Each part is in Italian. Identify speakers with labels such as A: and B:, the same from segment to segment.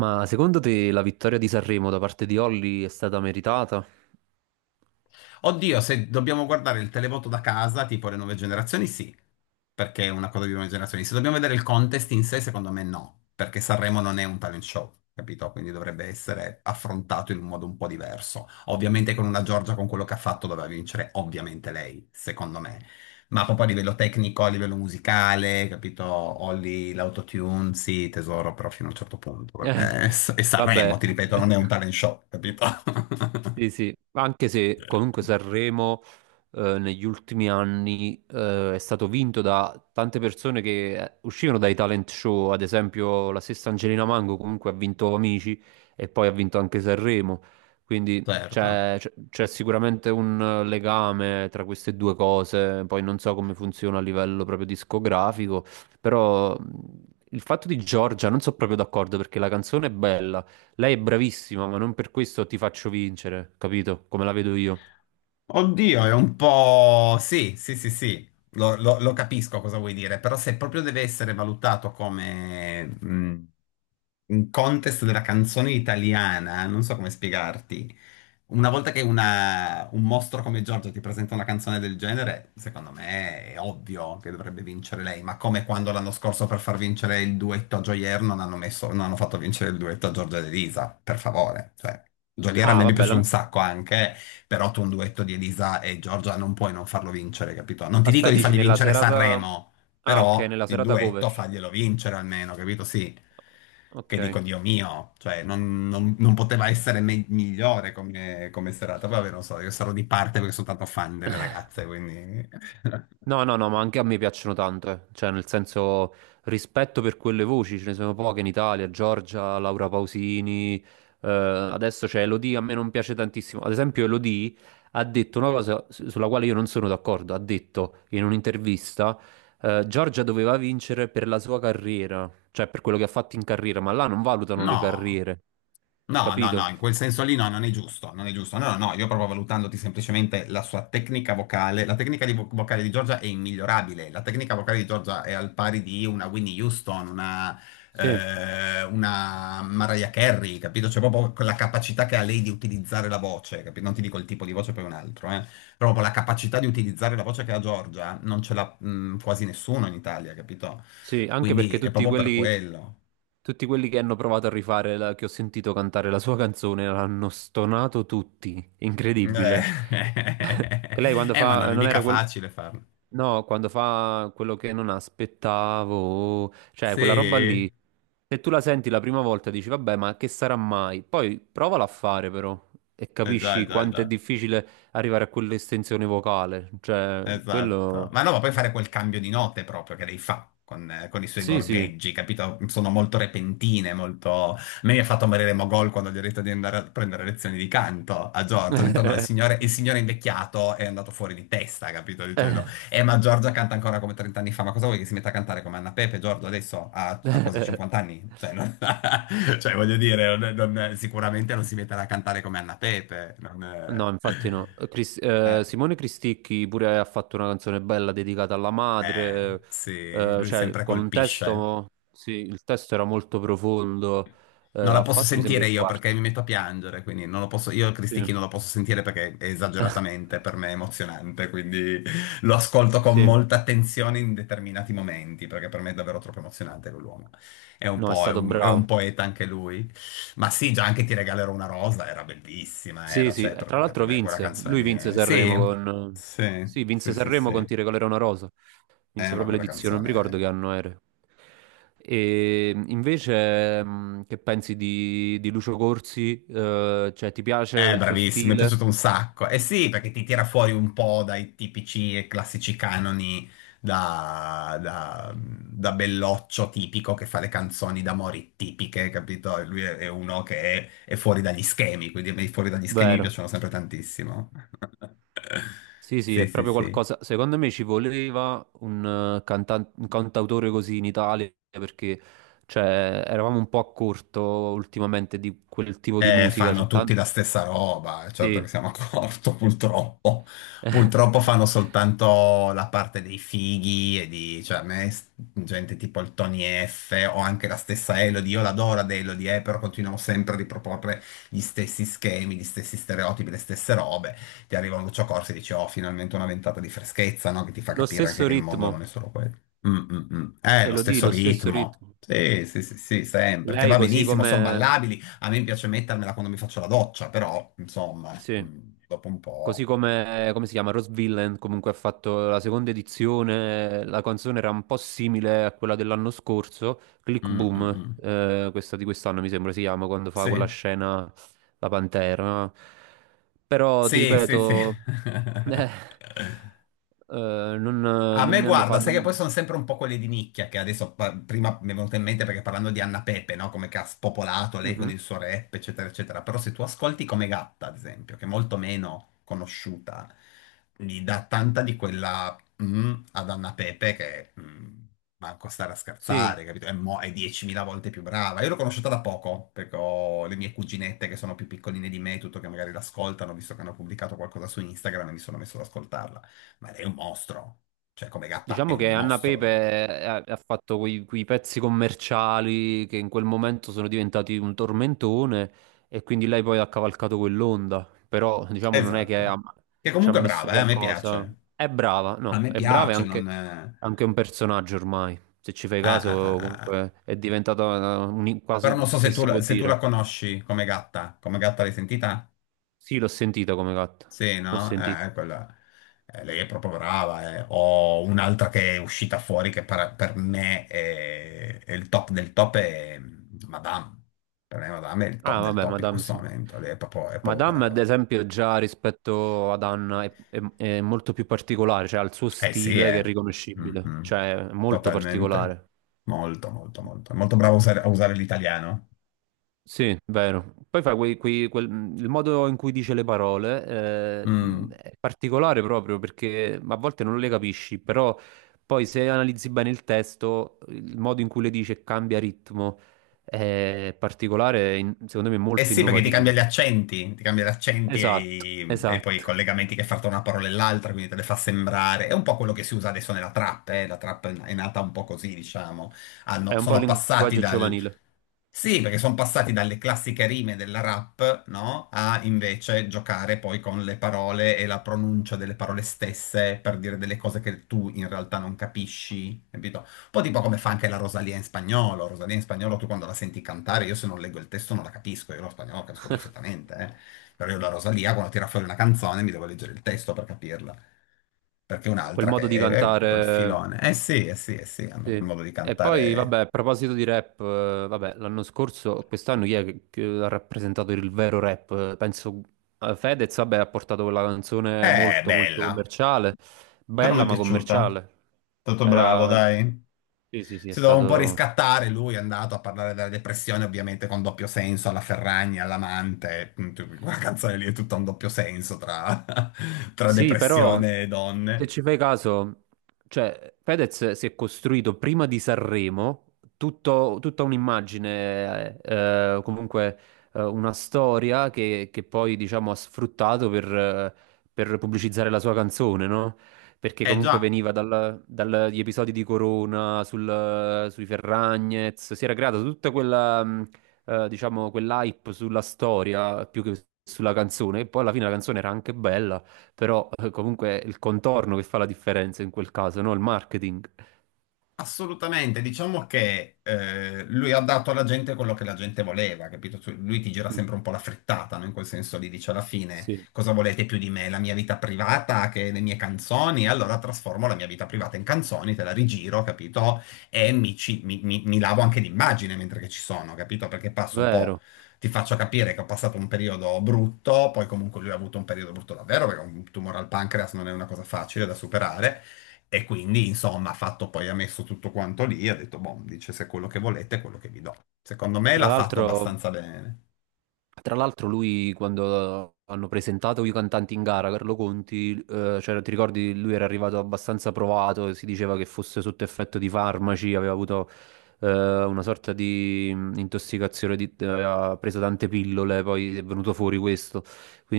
A: Ma secondo te la vittoria di Sanremo da parte di Olly è stata meritata?
B: Oddio, se dobbiamo guardare il televoto da casa, tipo le nuove generazioni, sì, perché è una cosa di nuove generazioni. Se dobbiamo vedere il contest in sé, secondo me no, perché Sanremo non è un talent show, capito? Quindi dovrebbe essere affrontato in un modo un po' diverso. Ovviamente con una Giorgia, con quello che ha fatto, doveva vincere, ovviamente lei, secondo me. Ma proprio a livello tecnico, a livello musicale, capito? Olly, l'autotune, sì, tesoro, però fino a un certo punto,
A: Eh,
B: perché è Sanremo,
A: vabbè.
B: ti ripeto, non è un talent show, capito?
A: Sì, sì, anche se comunque Sanremo negli ultimi anni è stato vinto da tante persone che uscivano dai talent show, ad esempio la stessa Angelina Mango comunque ha vinto Amici e poi ha vinto anche Sanremo, quindi
B: Certo.
A: c'è sicuramente un legame tra queste due cose, poi non so come funziona a livello proprio discografico, però il fatto di Giorgia non sono proprio d'accordo perché la canzone è bella. Lei è bravissima, ma non per questo ti faccio vincere, capito? Come la vedo io.
B: Oddio, è un po'... Sì, sì, sì, sì, lo capisco cosa vuoi dire, però se proprio deve essere valutato come un contest della canzone italiana, non so come spiegarti. Una volta che un mostro come Giorgio ti presenta una canzone del genere, secondo me è ovvio che dovrebbe vincere lei, ma come quando l'anno scorso per far vincere il duetto a Joyer non hanno fatto vincere il duetto a Giorgia ed Elisa, per favore. Cioè, Joyer a
A: Ah,
B: me mi è
A: vabbè,
B: piaciuto
A: la...
B: un sacco anche, però tu un duetto di Elisa e Giorgia non puoi non farlo vincere, capito? Non ti dico
A: aspetta,
B: di
A: dici
B: fargli
A: nella
B: vincere
A: serata...
B: Sanremo,
A: Ah, ok,
B: però
A: nella
B: il
A: serata cover.
B: duetto faglielo vincere almeno, capito? Sì. Che
A: Ok.
B: dico, Dio mio, cioè non poteva essere migliore come, come serata. Poi vabbè, non so, io sarò di parte perché sono tanto fan delle ragazze, quindi...
A: No, no, no, ma anche a me piacciono tanto, eh. Cioè, nel senso, rispetto per quelle voci, ce ne sono poche in Italia, Giorgia, Laura Pausini, adesso c'è Elodie, a me non piace tantissimo. Ad esempio, Elodie ha detto una cosa sulla quale io non sono d'accordo, ha detto in un'intervista, Giorgia doveva vincere per la sua carriera, cioè per quello che ha fatto in carriera, ma là non valutano le
B: No.
A: carriere,
B: No, no, no,
A: capito?
B: in quel senso lì no, non è giusto, non è giusto. No, no, no, io proprio valutandoti semplicemente la sua tecnica vocale. La tecnica di vocale di Giorgia è immigliorabile. La tecnica vocale di Giorgia è al pari di una Winnie Houston,
A: Sì.
B: una Mariah Carey, capito? C'è proprio quella capacità che ha lei di utilizzare la voce, capito? Non ti dico il tipo di voce, poi un altro, eh. Però proprio la capacità di utilizzare la voce che ha Giorgia non ce l'ha, quasi nessuno in Italia, capito?
A: Sì, anche perché
B: Quindi è proprio per quello.
A: tutti quelli che hanno provato a rifare, che ho sentito cantare la sua canzone, l'hanno stonato tutti.
B: Eh,
A: Incredibile. Che Lei quando
B: ma non
A: fa,
B: è
A: non
B: mica
A: era quel,
B: facile farlo.
A: no, quando fa quello che non aspettavo, cioè
B: Sì,
A: quella roba lì,
B: eh
A: se tu la senti la prima volta dici, vabbè, ma che sarà mai? Poi provala a fare però e
B: già, eh già,
A: capisci
B: eh
A: quanto è
B: già.
A: difficile arrivare a quell'estensione vocale, cioè
B: Esatto.
A: quello,
B: Ma no, ma puoi fare quel cambio di note proprio che lei fa con i suoi
A: sì, sì.
B: gorgheggi, capito? Sono molto repentine, molto... A me mi ha fatto morire Mogol quando gli ho detto di andare a prendere lezioni di canto a Giorgio. Ho detto no, il signore invecchiato è andato fuori di testa, capito? Dicendo, ma Giorgia canta ancora come 30 anni fa, ma cosa vuoi che si metta a cantare come Anna Pepe, Giorgio, adesso ha quasi 50 anni? Cioè, cioè, voglio dire, sicuramente non si metterà a cantare come Anna Pepe. Non...
A: No, infatti no.
B: Eh.
A: Simone Cristicchi pure ha fatto una canzone bella dedicata alla madre,
B: Sì, lui
A: cioè
B: sempre
A: con un
B: colpisce.
A: testo, sì, il testo era molto profondo,
B: Non la
A: ha
B: posso
A: fatto mi sembra
B: sentire
A: il
B: io perché
A: quarto.
B: mi metto a piangere, quindi non lo posso, io il
A: Sì.
B: Cristichi non lo posso sentire perché è esageratamente per me emozionante, quindi lo ascolto con
A: Sì,
B: molta attenzione in determinati momenti, perché per me è davvero troppo emozionante quell'uomo. È un
A: no, è
B: po',
A: stato
B: è
A: bravo.
B: un poeta anche lui. Ma sì, già anche Ti regalerò una rosa era bellissima,
A: Sì,
B: era,
A: sì,
B: cioè,
A: e
B: per,
A: tra
B: per
A: l'altro
B: me quella
A: vinse,
B: canzone
A: lui
B: lì
A: vinse
B: è...
A: Sanremo
B: Sì,
A: con...
B: sì,
A: Sì,
B: sì,
A: vinse
B: sì,
A: Sanremo con Ti
B: sì.
A: regalerò una rosa. Inizia
B: Ma
A: proprio
B: quella
A: l'edizione, non mi ricordo che
B: canzone...
A: anno era. E invece, che pensi di Lucio Corsi? Cioè, ti piace il suo
B: Bravissimo, mi è
A: stile?
B: piaciuto un sacco. Eh sì, perché ti tira fuori un po' dai tipici e classici canoni da, da belloccio tipico che fa le canzoni d'amore tipiche, capito? E lui è uno che è fuori dagli schemi, quindi a me i fuori dagli schemi mi
A: Vero.
B: piacciono sempre tantissimo.
A: Sì, sì,
B: Sì,
A: è
B: sì,
A: proprio
B: sì.
A: qualcosa. Secondo me ci voleva un, un cantautore così in Italia perché cioè, eravamo un po' a corto ultimamente di quel tipo di musica.
B: Fanno
A: C'è
B: tutti
A: tanto.
B: la stessa roba, certo
A: Sì.
B: che siamo a corto, purtroppo. Purtroppo fanno soltanto la parte dei fighi e di, cioè, a me, gente tipo il Tony F o anche la stessa Elodie, io l'adoro ad Elodie, però continuano sempre a riproporre gli stessi schemi, gli stessi stereotipi, le stesse robe. Ti arriva un Lucio Corsi e dici, oh, finalmente una ventata di freschezza, no? Che ti fa
A: Lo
B: capire anche
A: stesso
B: che il mondo non
A: ritmo,
B: è solo quello. Mm, mm, mm.
A: Elodie,
B: Lo stesso
A: lo stesso
B: ritmo.
A: ritmo.
B: Sì, sì, sì, sì, sempre, che
A: Lei
B: va
A: così
B: benissimo, sono
A: come
B: ballabili. A me piace mettermela quando mi faccio la doccia, però, insomma,
A: sì,
B: dopo un
A: così
B: po'.
A: come, come si chiama, Rose Villain comunque ha fatto la seconda edizione, la canzone era un po' simile a quella dell'anno scorso, Click
B: Mm, mm,
A: Boom,
B: mm.
A: questa di quest'anno mi sembra si chiama, quando fa
B: Sì,
A: quella scena la Pantera. Però ti
B: sì, sì, sì.
A: ripeto, eh,
B: A
A: non
B: me
A: mi hanno
B: guarda,
A: fatto...
B: sai che poi
A: non-
B: sono sempre un po' quelle di nicchia che adesso prima mi è venuto in mente perché parlando di Anna Pepe, no? Come che ha spopolato lei con
A: Mhm.
B: il suo rap, eccetera, eccetera. Però se tu ascolti come Gatta, ad esempio, che è molto meno conosciuta, gli dà tanta di quella ad Anna Pepe che manco stare a
A: Sì.
B: scherzare, capito? È 10.000 volte più brava. Io l'ho conosciuta da poco perché ho le mie cuginette che sono più piccoline di me, tutto che magari l'ascoltano, visto che hanno pubblicato qualcosa su Instagram e mi sono messo ad ascoltarla. Ma lei è un mostro. Cioè, come gatta è
A: Diciamo
B: un
A: che Anna Pepe
B: mostro.
A: ha fatto quei pezzi commerciali che in quel momento sono diventati un tormentone e quindi lei poi ha cavalcato quell'onda, però diciamo non è che ha-
B: Esatto. Che
A: ci ha
B: comunque è
A: messo
B: brava, a me
A: qualcosa.
B: piace.
A: È brava,
B: A
A: no,
B: me
A: è brava e
B: piace,
A: anche,
B: non...
A: anche un personaggio ormai, se ci fai
B: ah,
A: caso
B: ah, ah, ah.
A: comunque è diventata
B: Però
A: quasi,
B: non so se
A: se
B: tu,
A: si può
B: se tu
A: dire.
B: la conosci come gatta. Come gatta l'hai sentita?
A: Sì, l'ho sentita come gatta,
B: Sì,
A: l'ho
B: no?
A: sentita.
B: Quella... Lei è proprio brava. Ho un'altra che è uscita fuori che per me è il top del top, è Madame. Per me Madame è il top
A: Ah,
B: del
A: vabbè,
B: top in
A: Madame
B: questo
A: sì.
B: momento. Lei è proprio
A: Madame, ad
B: brava.
A: esempio, già rispetto ad Anna è, è molto più particolare, cioè ha il suo
B: Eh sì,
A: stile che è
B: eh.
A: riconoscibile,
B: Mhm.
A: cioè è molto
B: Totalmente.
A: particolare.
B: Molto, molto, molto. È molto bravo a usare l'italiano.
A: Sì, vero. Poi fa il modo in cui dice le parole eh,
B: Mm.
A: è particolare proprio perché a volte non le capisci, però poi se analizzi bene il testo, il modo in cui le dice cambia ritmo, è particolare, in- secondo me
B: Eh
A: molto
B: sì, perché ti cambia gli
A: innovativo.
B: accenti, ti cambia gli accenti e,
A: Esatto,
B: i- e poi i
A: esatto.
B: collegamenti che fa tra una parola e l'altra, quindi te le fa sembrare. È un po' quello che si usa adesso nella trap, eh. La trap è nata un po' così, diciamo.
A: È un po' il
B: Sono passati
A: linguaggio
B: dal...
A: giovanile.
B: Sì, perché sono passati dalle classiche rime della rap, no? A invece giocare poi con le parole e la pronuncia delle parole stesse per dire delle cose che tu in realtà non capisci, capito? Un po' tipo come fa anche la Rosalia in spagnolo. Rosalia in spagnolo tu quando la senti cantare, io se non leggo il testo non la capisco, io lo spagnolo lo capisco perfettamente, eh. Però io la Rosalia quando tira fuori una canzone mi devo leggere il testo per capirla. Perché
A: Quel
B: un'altra
A: modo
B: che
A: di
B: è tutto il
A: cantare.
B: filone. Eh sì, eh sì, eh sì, hanno
A: Sì.
B: quel modo di
A: E poi,
B: cantare.
A: vabbè, a proposito di rap, vabbè, l'anno scorso, quest'anno chi è che ha rappresentato il vero rap? Penso Fedez, vabbè, ha portato quella canzone molto
B: Bella.
A: commerciale,
B: Però mi
A: bella
B: è
A: ma
B: piaciuto.
A: commerciale.
B: Tutto bravo,
A: Era...
B: dai.
A: Sì, sì, sì, è
B: Si doveva un po'
A: stato...
B: riscattare, lui è andato a parlare della depressione, ovviamente con doppio senso, alla Ferragni, all'amante, quella canzone lì è tutta un doppio senso tra
A: Sì, però
B: depressione e
A: se
B: donne.
A: ci fai caso, cioè Fedez si è costruito prima di Sanremo tutta un'immagine, comunque una storia che poi diciamo ha sfruttato per pubblicizzare la sua canzone, no? Perché
B: Eh
A: comunque
B: già.
A: veniva dagli episodi di Corona, sui Ferragnez, si era creata tutta quella, diciamo, quell'hype sulla storia più che sulla canzone, e poi alla fine la canzone era anche bella. Però comunque è il contorno che fa la differenza in quel caso, no? Il marketing.
B: Assolutamente, diciamo che lui ha dato alla gente quello che la gente voleva, capito? Lui ti gira
A: Mm,
B: sempre un po' la frittata, no? In quel senso lì dice alla fine
A: sì,
B: cosa volete più di me? La mia vita privata che le mie canzoni? Allora trasformo la mia vita privata in canzoni, te la rigiro, capito? E mi, ci- mi- mi- mi lavo anche l'immagine mentre che ci sono, capito? Perché passo un po',
A: vero.
B: ti faccio capire che ho passato un periodo brutto, poi comunque lui ha avuto un periodo brutto davvero, perché un tumore al pancreas non è una cosa facile da superare. E quindi, insomma, ha fatto poi, ha messo tutto quanto lì, ha detto, boh, dice se è quello che volete è quello che vi do. Secondo me
A: Tra
B: l'ha fatto
A: l'altro,
B: abbastanza bene.
A: tra l'altro lui quando hanno presentato i cantanti in gara, Carlo Conti, cioè, ti ricordi, lui era arrivato abbastanza provato, si diceva che fosse sotto effetto di farmaci, aveva avuto eh, una sorta di intossicazione, aveva preso tante pillole, poi è venuto fuori questo.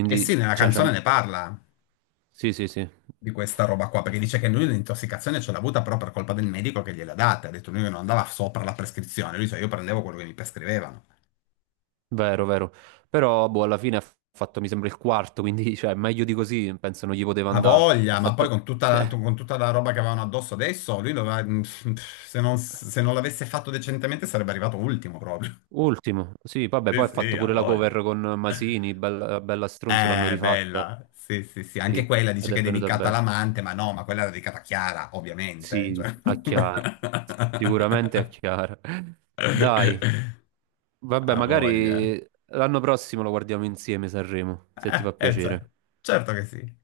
B: E sì, nella
A: cioè,
B: canzone
A: c'ha-
B: ne parla
A: sì, sì, sì.
B: di questa roba qua, perché dice che lui l'intossicazione ce l'ha avuta però per colpa del medico che gliel'ha data. Ha detto lui che non andava sopra la prescrizione, lui dice io prendevo quello che mi prescrivevano.
A: Vero, vero. Però, boh, alla fine ha fatto, mi sembra, il quarto, quindi, cioè, meglio di così, penso non gli poteva
B: Ha
A: andare. Ha
B: voglia, ma poi
A: fatto...
B: con tutta la,
A: eh,
B: con tutta la roba che avevano addosso adesso, lui se non l'avesse fatto decentemente sarebbe arrivato ultimo proprio.
A: ultimo, sì, vabbè,
B: Sì,
A: poi ha
B: sì,
A: fatto
B: ha
A: pure la
B: voglia.
A: cover con Masini, bella, bella stronza, l'hanno rifatta.
B: Bella. Sì, sì, sì.
A: Sì,
B: Anche quella dice
A: ed è
B: che è
A: venuta
B: dedicata
A: bene.
B: all'amante, ma no, ma quella era dedicata a Chiara, ovviamente.
A: Sì,
B: Cioè...
A: a Chiara, sicuramente a Chiara. Dai, vabbè,
B: Ha voglia.
A: magari l'anno prossimo lo guardiamo insieme, Sanremo, se ti fa
B: Cioè,
A: piacere.
B: certo che sì.